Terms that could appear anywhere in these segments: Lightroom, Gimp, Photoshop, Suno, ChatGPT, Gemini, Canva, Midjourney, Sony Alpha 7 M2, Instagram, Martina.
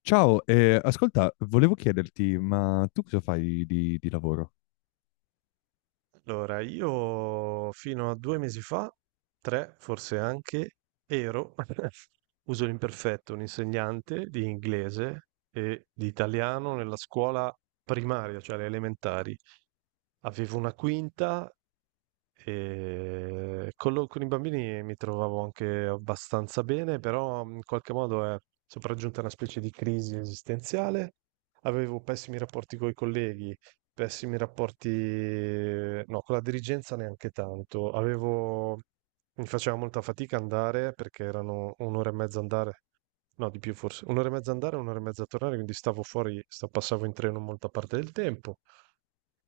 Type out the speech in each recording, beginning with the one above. Ciao, ascolta, volevo chiederti, ma tu cosa fai di lavoro? Allora, io fino a 2 mesi fa, 3 forse anche, ero uso l'imperfetto, un insegnante di inglese e di italiano nella scuola primaria, cioè alle elementari. Avevo una quinta e con i bambini mi trovavo anche abbastanza bene, però in qualche modo è sopraggiunta una specie di crisi esistenziale. Avevo pessimi rapporti coi colleghi, pessimi rapporti, no, con la dirigenza neanche tanto. Avevo, mi faceva molta fatica andare perché erano un'ora e mezza andare, no, di più forse, un'ora e mezza andare, un'ora e mezza tornare, quindi stavo fuori, passavo in treno molta parte del tempo.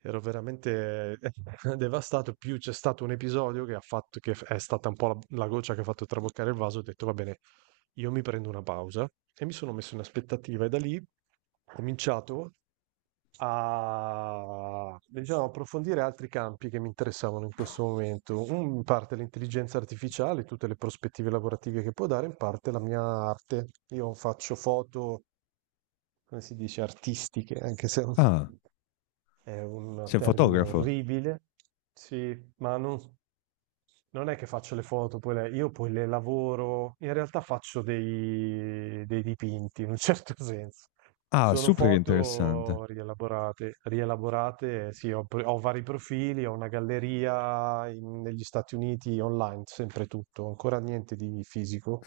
Ero veramente devastato, più c'è stato un episodio che ha fatto è stata un po' la goccia che ha fatto traboccare il vaso, ho detto va bene, io mi prendo una pausa e mi sono messo in aspettativa e da lì ho cominciato a diciamo, approfondire altri campi che mi interessavano in questo momento. In parte l'intelligenza artificiale, tutte le prospettive lavorative che può dare, in parte la mia arte. Io faccio foto, come si dice, artistiche, anche se Ah, è un sei un termine fotografo? orribile, sì, ma non, non è che faccio le foto, io poi le lavoro, in realtà faccio dei dipinti in un certo senso. Ah, Sono super interessante. foto rielaborate, rielaborate, sì, ho, ho vari profili, ho una galleria negli Stati Uniti online, sempre tutto, ancora niente di fisico,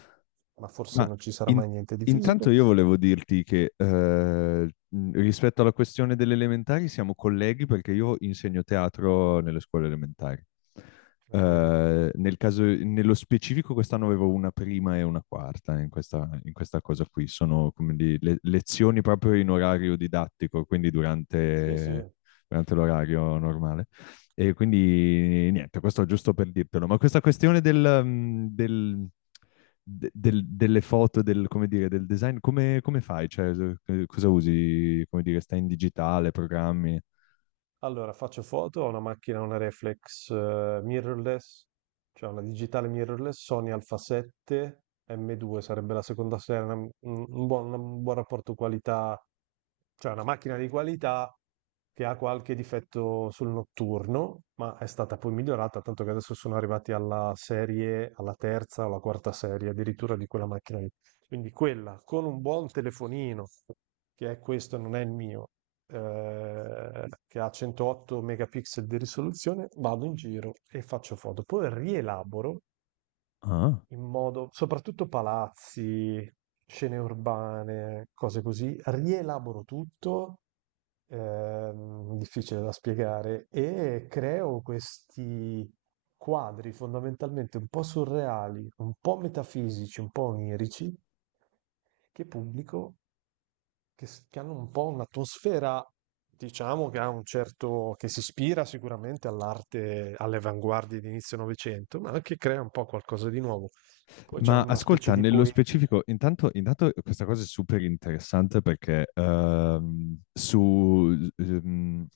ma forse Ma non ci sarà in- mai niente di fisico. intanto io volevo dirti che rispetto alla questione delle elementari siamo colleghi perché io insegno teatro nelle scuole elementari. Ah, vedi. Nel caso, nello specifico quest'anno avevo una prima e una quarta in questa cosa qui. Sono lezioni proprio in orario didattico, quindi Sì, sì. durante l'orario normale. E quindi niente, questo giusto per dirtelo, ma questa questione delle foto, come dire, del design, come fai? Cioè, cosa usi? Come dire, stai in digitale, programmi? Allora, faccio foto, ho una macchina, una reflex mirrorless, cioè una digitale mirrorless, Sony Alpha 7 M2, sarebbe la seconda serie, un buon rapporto qualità, cioè una macchina di qualità che ha qualche difetto sul notturno, ma è stata poi migliorata, tanto che adesso sono arrivati alla serie, alla terza o alla quarta serie addirittura di quella macchina lì. Quindi quella con un buon telefonino, che è questo, non è il mio, che ha 108 megapixel di risoluzione, vado in giro e faccio foto. Poi rielaboro Ah. in modo, soprattutto palazzi, scene urbane, cose così, rielaboro tutto, difficile da spiegare, e creo questi quadri fondamentalmente un po' surreali, un po' metafisici, un po' onirici, che pubblico che, che hanno un po' un'atmosfera, diciamo, che ha un certo, che si ispira sicuramente all'arte, alle avanguardie di inizio Novecento, ma anche crea un po' qualcosa di nuovo. Poi c'è Ma una specie ascolta, di nello poetica. specifico, intanto questa cosa è super interessante perché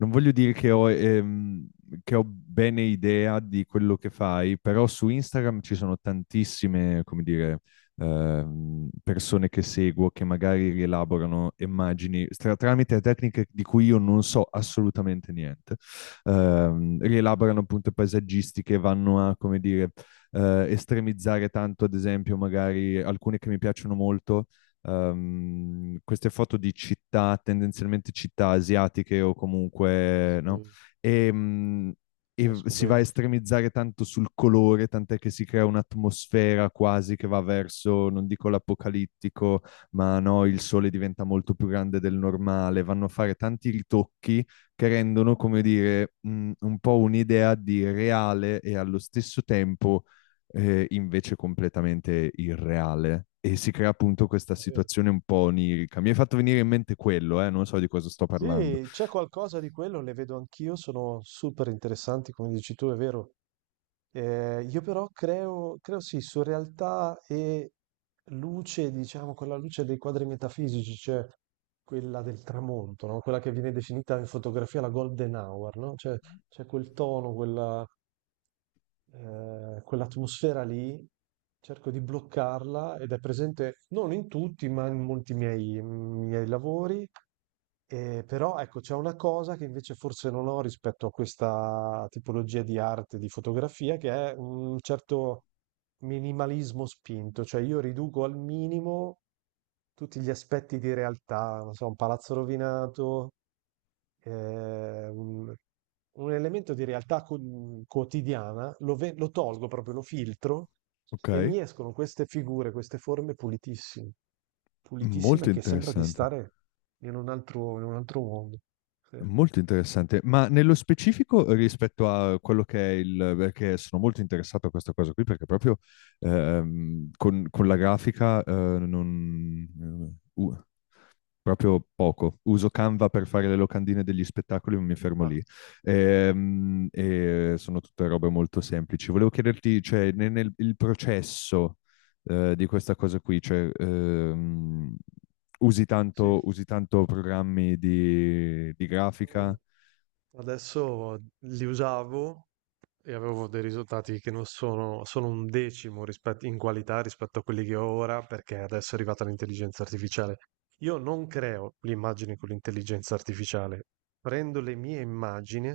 non voglio dire che che ho bene idea di quello che fai, però su Instagram ci sono tantissime, come dire, persone che seguo che magari rielaborano immagini tramite tecniche di cui io non so assolutamente niente. Rielaborano appunto paesaggistiche, vanno a, come dire, estremizzare tanto, ad esempio, magari alcune che mi piacciono molto, queste foto di città, tendenzialmente città asiatiche o comunque, no? Sì, E, mh, e conosco si va a bene. estremizzare tanto sul colore, tant'è che si crea un'atmosfera quasi che va verso, non dico l'apocalittico, ma no, il sole diventa molto più grande del normale, vanno a fare tanti ritocchi che rendono, come dire, un po' un'idea di reale e allo stesso tempo invece completamente irreale. E si crea appunto questa È vero. situazione un po' onirica. Mi hai fatto venire in mente quello, non so di cosa sto parlando. Sì, c'è qualcosa di quello, le vedo anch'io, sono super interessanti, come dici tu, è vero. Io però creo, creo sì, su realtà e luce, diciamo, quella luce dei quadri metafisici, cioè quella del tramonto, no? Quella che viene definita in fotografia la golden hour, no? Cioè c'è quel tono, quella, quell'atmosfera lì, cerco di bloccarla ed è presente non in tutti, ma in molti miei lavori. Però ecco, c'è una cosa che invece forse non ho rispetto a questa tipologia di arte, di fotografia, che è un certo minimalismo spinto, cioè io riduco al minimo tutti gli aspetti di realtà, non so, un palazzo rovinato, ehm, un un elemento di realtà quotidiana, lo, lo tolgo proprio, lo filtro Ok, e mi escono queste figure, queste forme pulitissime, pulitissime molto che sembra di interessante. stare in un altro mondo. Sì. Molto interessante, ma nello specifico rispetto a quello che è il, perché sono molto interessato a questa cosa qui, perché proprio con la grafica non, proprio poco. Uso Canva per fare le locandine degli spettacoli, ma mi fermo Ah, lì. E, sono tutte robe molto semplici. Volevo chiederti, cioè, il processo di questa cosa qui, cioè, sì. Usi tanto programmi di Mm, grafica? adesso li usavo e avevo dei risultati che non sono sono un decimo rispetto in qualità rispetto a quelli che ho ora, perché adesso è arrivata l'intelligenza artificiale. Io non creo le immagini con l'intelligenza artificiale, prendo le mie immagini,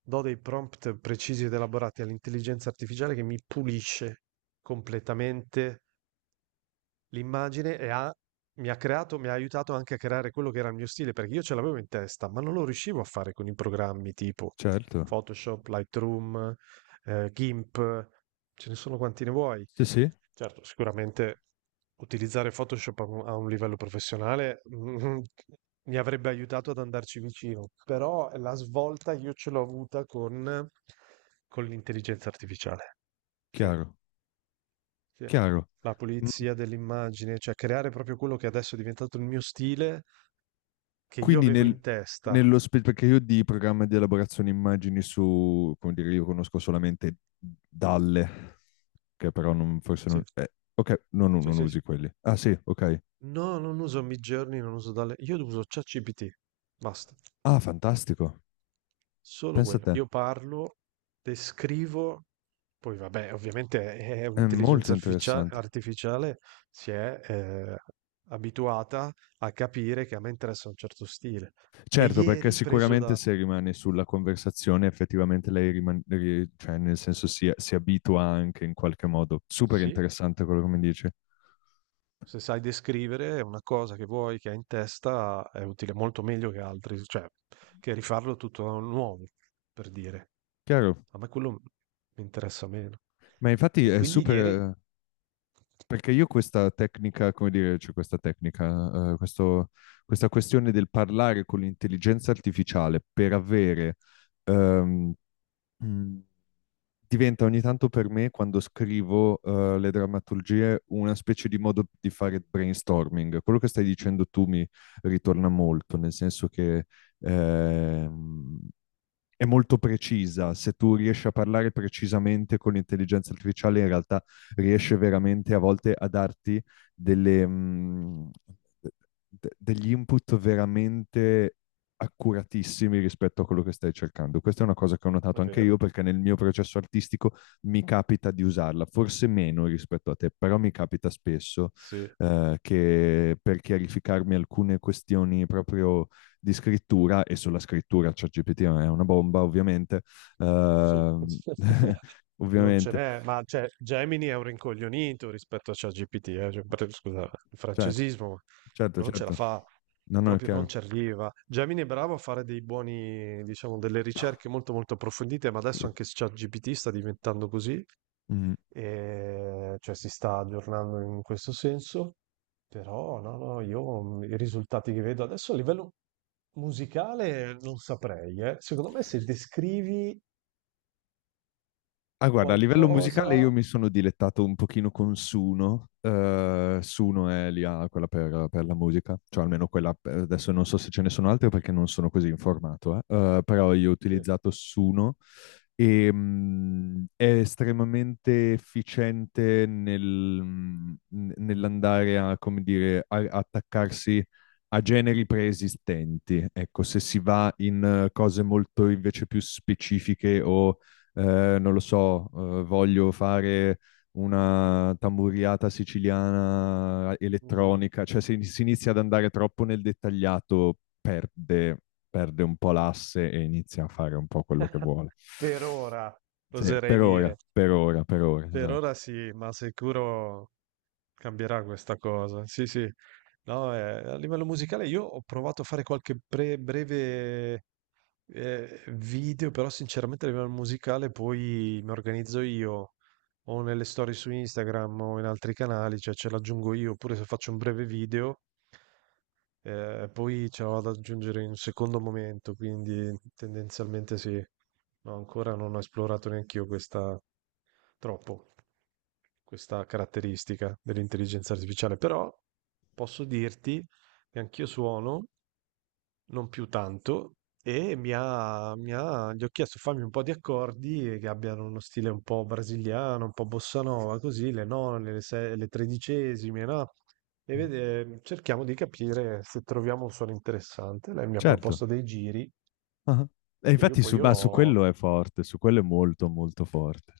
do dei prompt precisi ed elaborati all'intelligenza artificiale che mi pulisce completamente l'immagine e ha mi ha creato mi ha aiutato anche a creare quello che era il mio stile, perché io ce l'avevo in testa, ma non lo riuscivo a fare con i programmi tipo Certo. Photoshop, Lightroom, Gimp, ce ne sono quanti ne vuoi. Sì, sì, Certo, sicuramente utilizzare Photoshop a un livello professionale, mi avrebbe aiutato ad andarci vicino, però la svolta io ce l'ho avuta con l'intelligenza artificiale, sì. chiaro, Sì. chiaro. La pulizia dell'immagine, cioè creare proprio quello che adesso è diventato il mio stile, che io Quindi avevo in testa. Perché io di programma di elaborazione immagini su, come dire, io conosco solamente Dalle, che però non, forse non. Sì, Ok, no, no, sì, non sì, sì. usi quelli. Ah sì, ok. No, non uso Midjourney, non uso Dalle, io uso ChatGPT, basta. Ah, fantastico. Solo Pensa a quello. te. Io parlo, descrivo, poi vabbè, ovviamente è È molto un'intelligenza interessante. artificiale, si è abituata a capire che a me interessa un certo stile. E Certo, perché ieri, preso sicuramente da... se rimane sulla conversazione, effettivamente lei rimane, cioè nel senso si abitua anche in qualche modo. Super Sì, interessante quello che mi dice. se sai descrivere una cosa che vuoi, che hai in testa, è utile molto meglio che altri, cioè che rifarlo tutto da nuovo, per dire. Chiaro. A me quello mi interessa meno. Ma infatti E è quindi super, niente, eh, Perché io questa tecnica, come dire, cioè questa tecnica, questa questione del parlare con l'intelligenza artificiale per avere, ehm, mh, diventa ogni tanto per me, quando scrivo, le drammaturgie, una specie di modo di fare brainstorming. Quello che stai dicendo tu mi ritorna molto, nel senso che ehm, è molto precisa. Se tu riesci a parlare precisamente con l'intelligenza artificiale, in realtà riesce veramente a volte a darti delle, mh, degli input veramente accuratissimi rispetto a quello che stai cercando. Questa è una cosa che ho notato è anche io vero, perché nel mio processo artistico mi capita di usarla, forse meno rispetto a te, però mi capita spesso sì. Che per chiarificarmi alcune questioni proprio di scrittura e sulla scrittura ChatGPT cioè è una bomba ovviamente, Sì. uh, Non ce ovviamente, n'è, ma cioè Gemini è un rincoglionito rispetto a ChatGPT, cioè, scusa, il certo, francesismo, certo, non ce la certo, fa, no, no, è proprio non chiaro. ci arriva. Gemini è bravo a fare dei buoni, diciamo, delle ricerche molto molto approfondite, ma adesso Sì. anche ChatGPT sta diventando così, Mm. e, cioè si sta aggiornando in questo senso, però no, no, io i risultati che vedo adesso a livello musicale non saprei, eh. Secondo me se descrivi Ah, guarda, a livello qualcosa. musicale io mi sono dilettato un pochino con Suno. Suno è lì, ah, quella per la musica, cioè almeno quella, adesso non so se ce ne sono altre perché non sono così informato, eh. Però io ho Sì. utilizzato Suno e è estremamente efficiente nell'andare a, come dire, attaccarsi a generi preesistenti. Ecco, se si va in cose molto invece più specifiche o non lo so, voglio fare una tamburiata siciliana Mh-mh. elettronica, cioè se si inizia ad andare troppo nel dettagliato perde un po' l'asse e inizia a fare un po' quello che vuole. Per ora, Sì, oserei per dire. ora, per ora, per ora, Per esatto. ora sì, ma sicuro cambierà questa cosa. Sì, sì. No, a livello musicale io ho provato a fare qualche pre breve, video, però sinceramente a livello musicale poi mi organizzo io, o nelle storie su Instagram o in altri canali, cioè ce l'aggiungo io, oppure se faccio un breve video, eh, poi ce l'ho da aggiungere in un secondo momento, quindi tendenzialmente sì. No, ancora non ho esplorato neanch'io questa troppo, questa caratteristica dell'intelligenza artificiale, però posso dirti che anch'io suono, non più tanto, e gli ho chiesto fammi un po' di accordi che abbiano uno stile un po' brasiliano, un po' bossa nova, così, le none, le tredicesime, no? E cerchiamo di capire se troviamo un suono interessante. Lei mi ha Certo. proposto dei giri Ah. E che io infatti su, poi bah, su ho quello è forte, su quello è molto molto forte.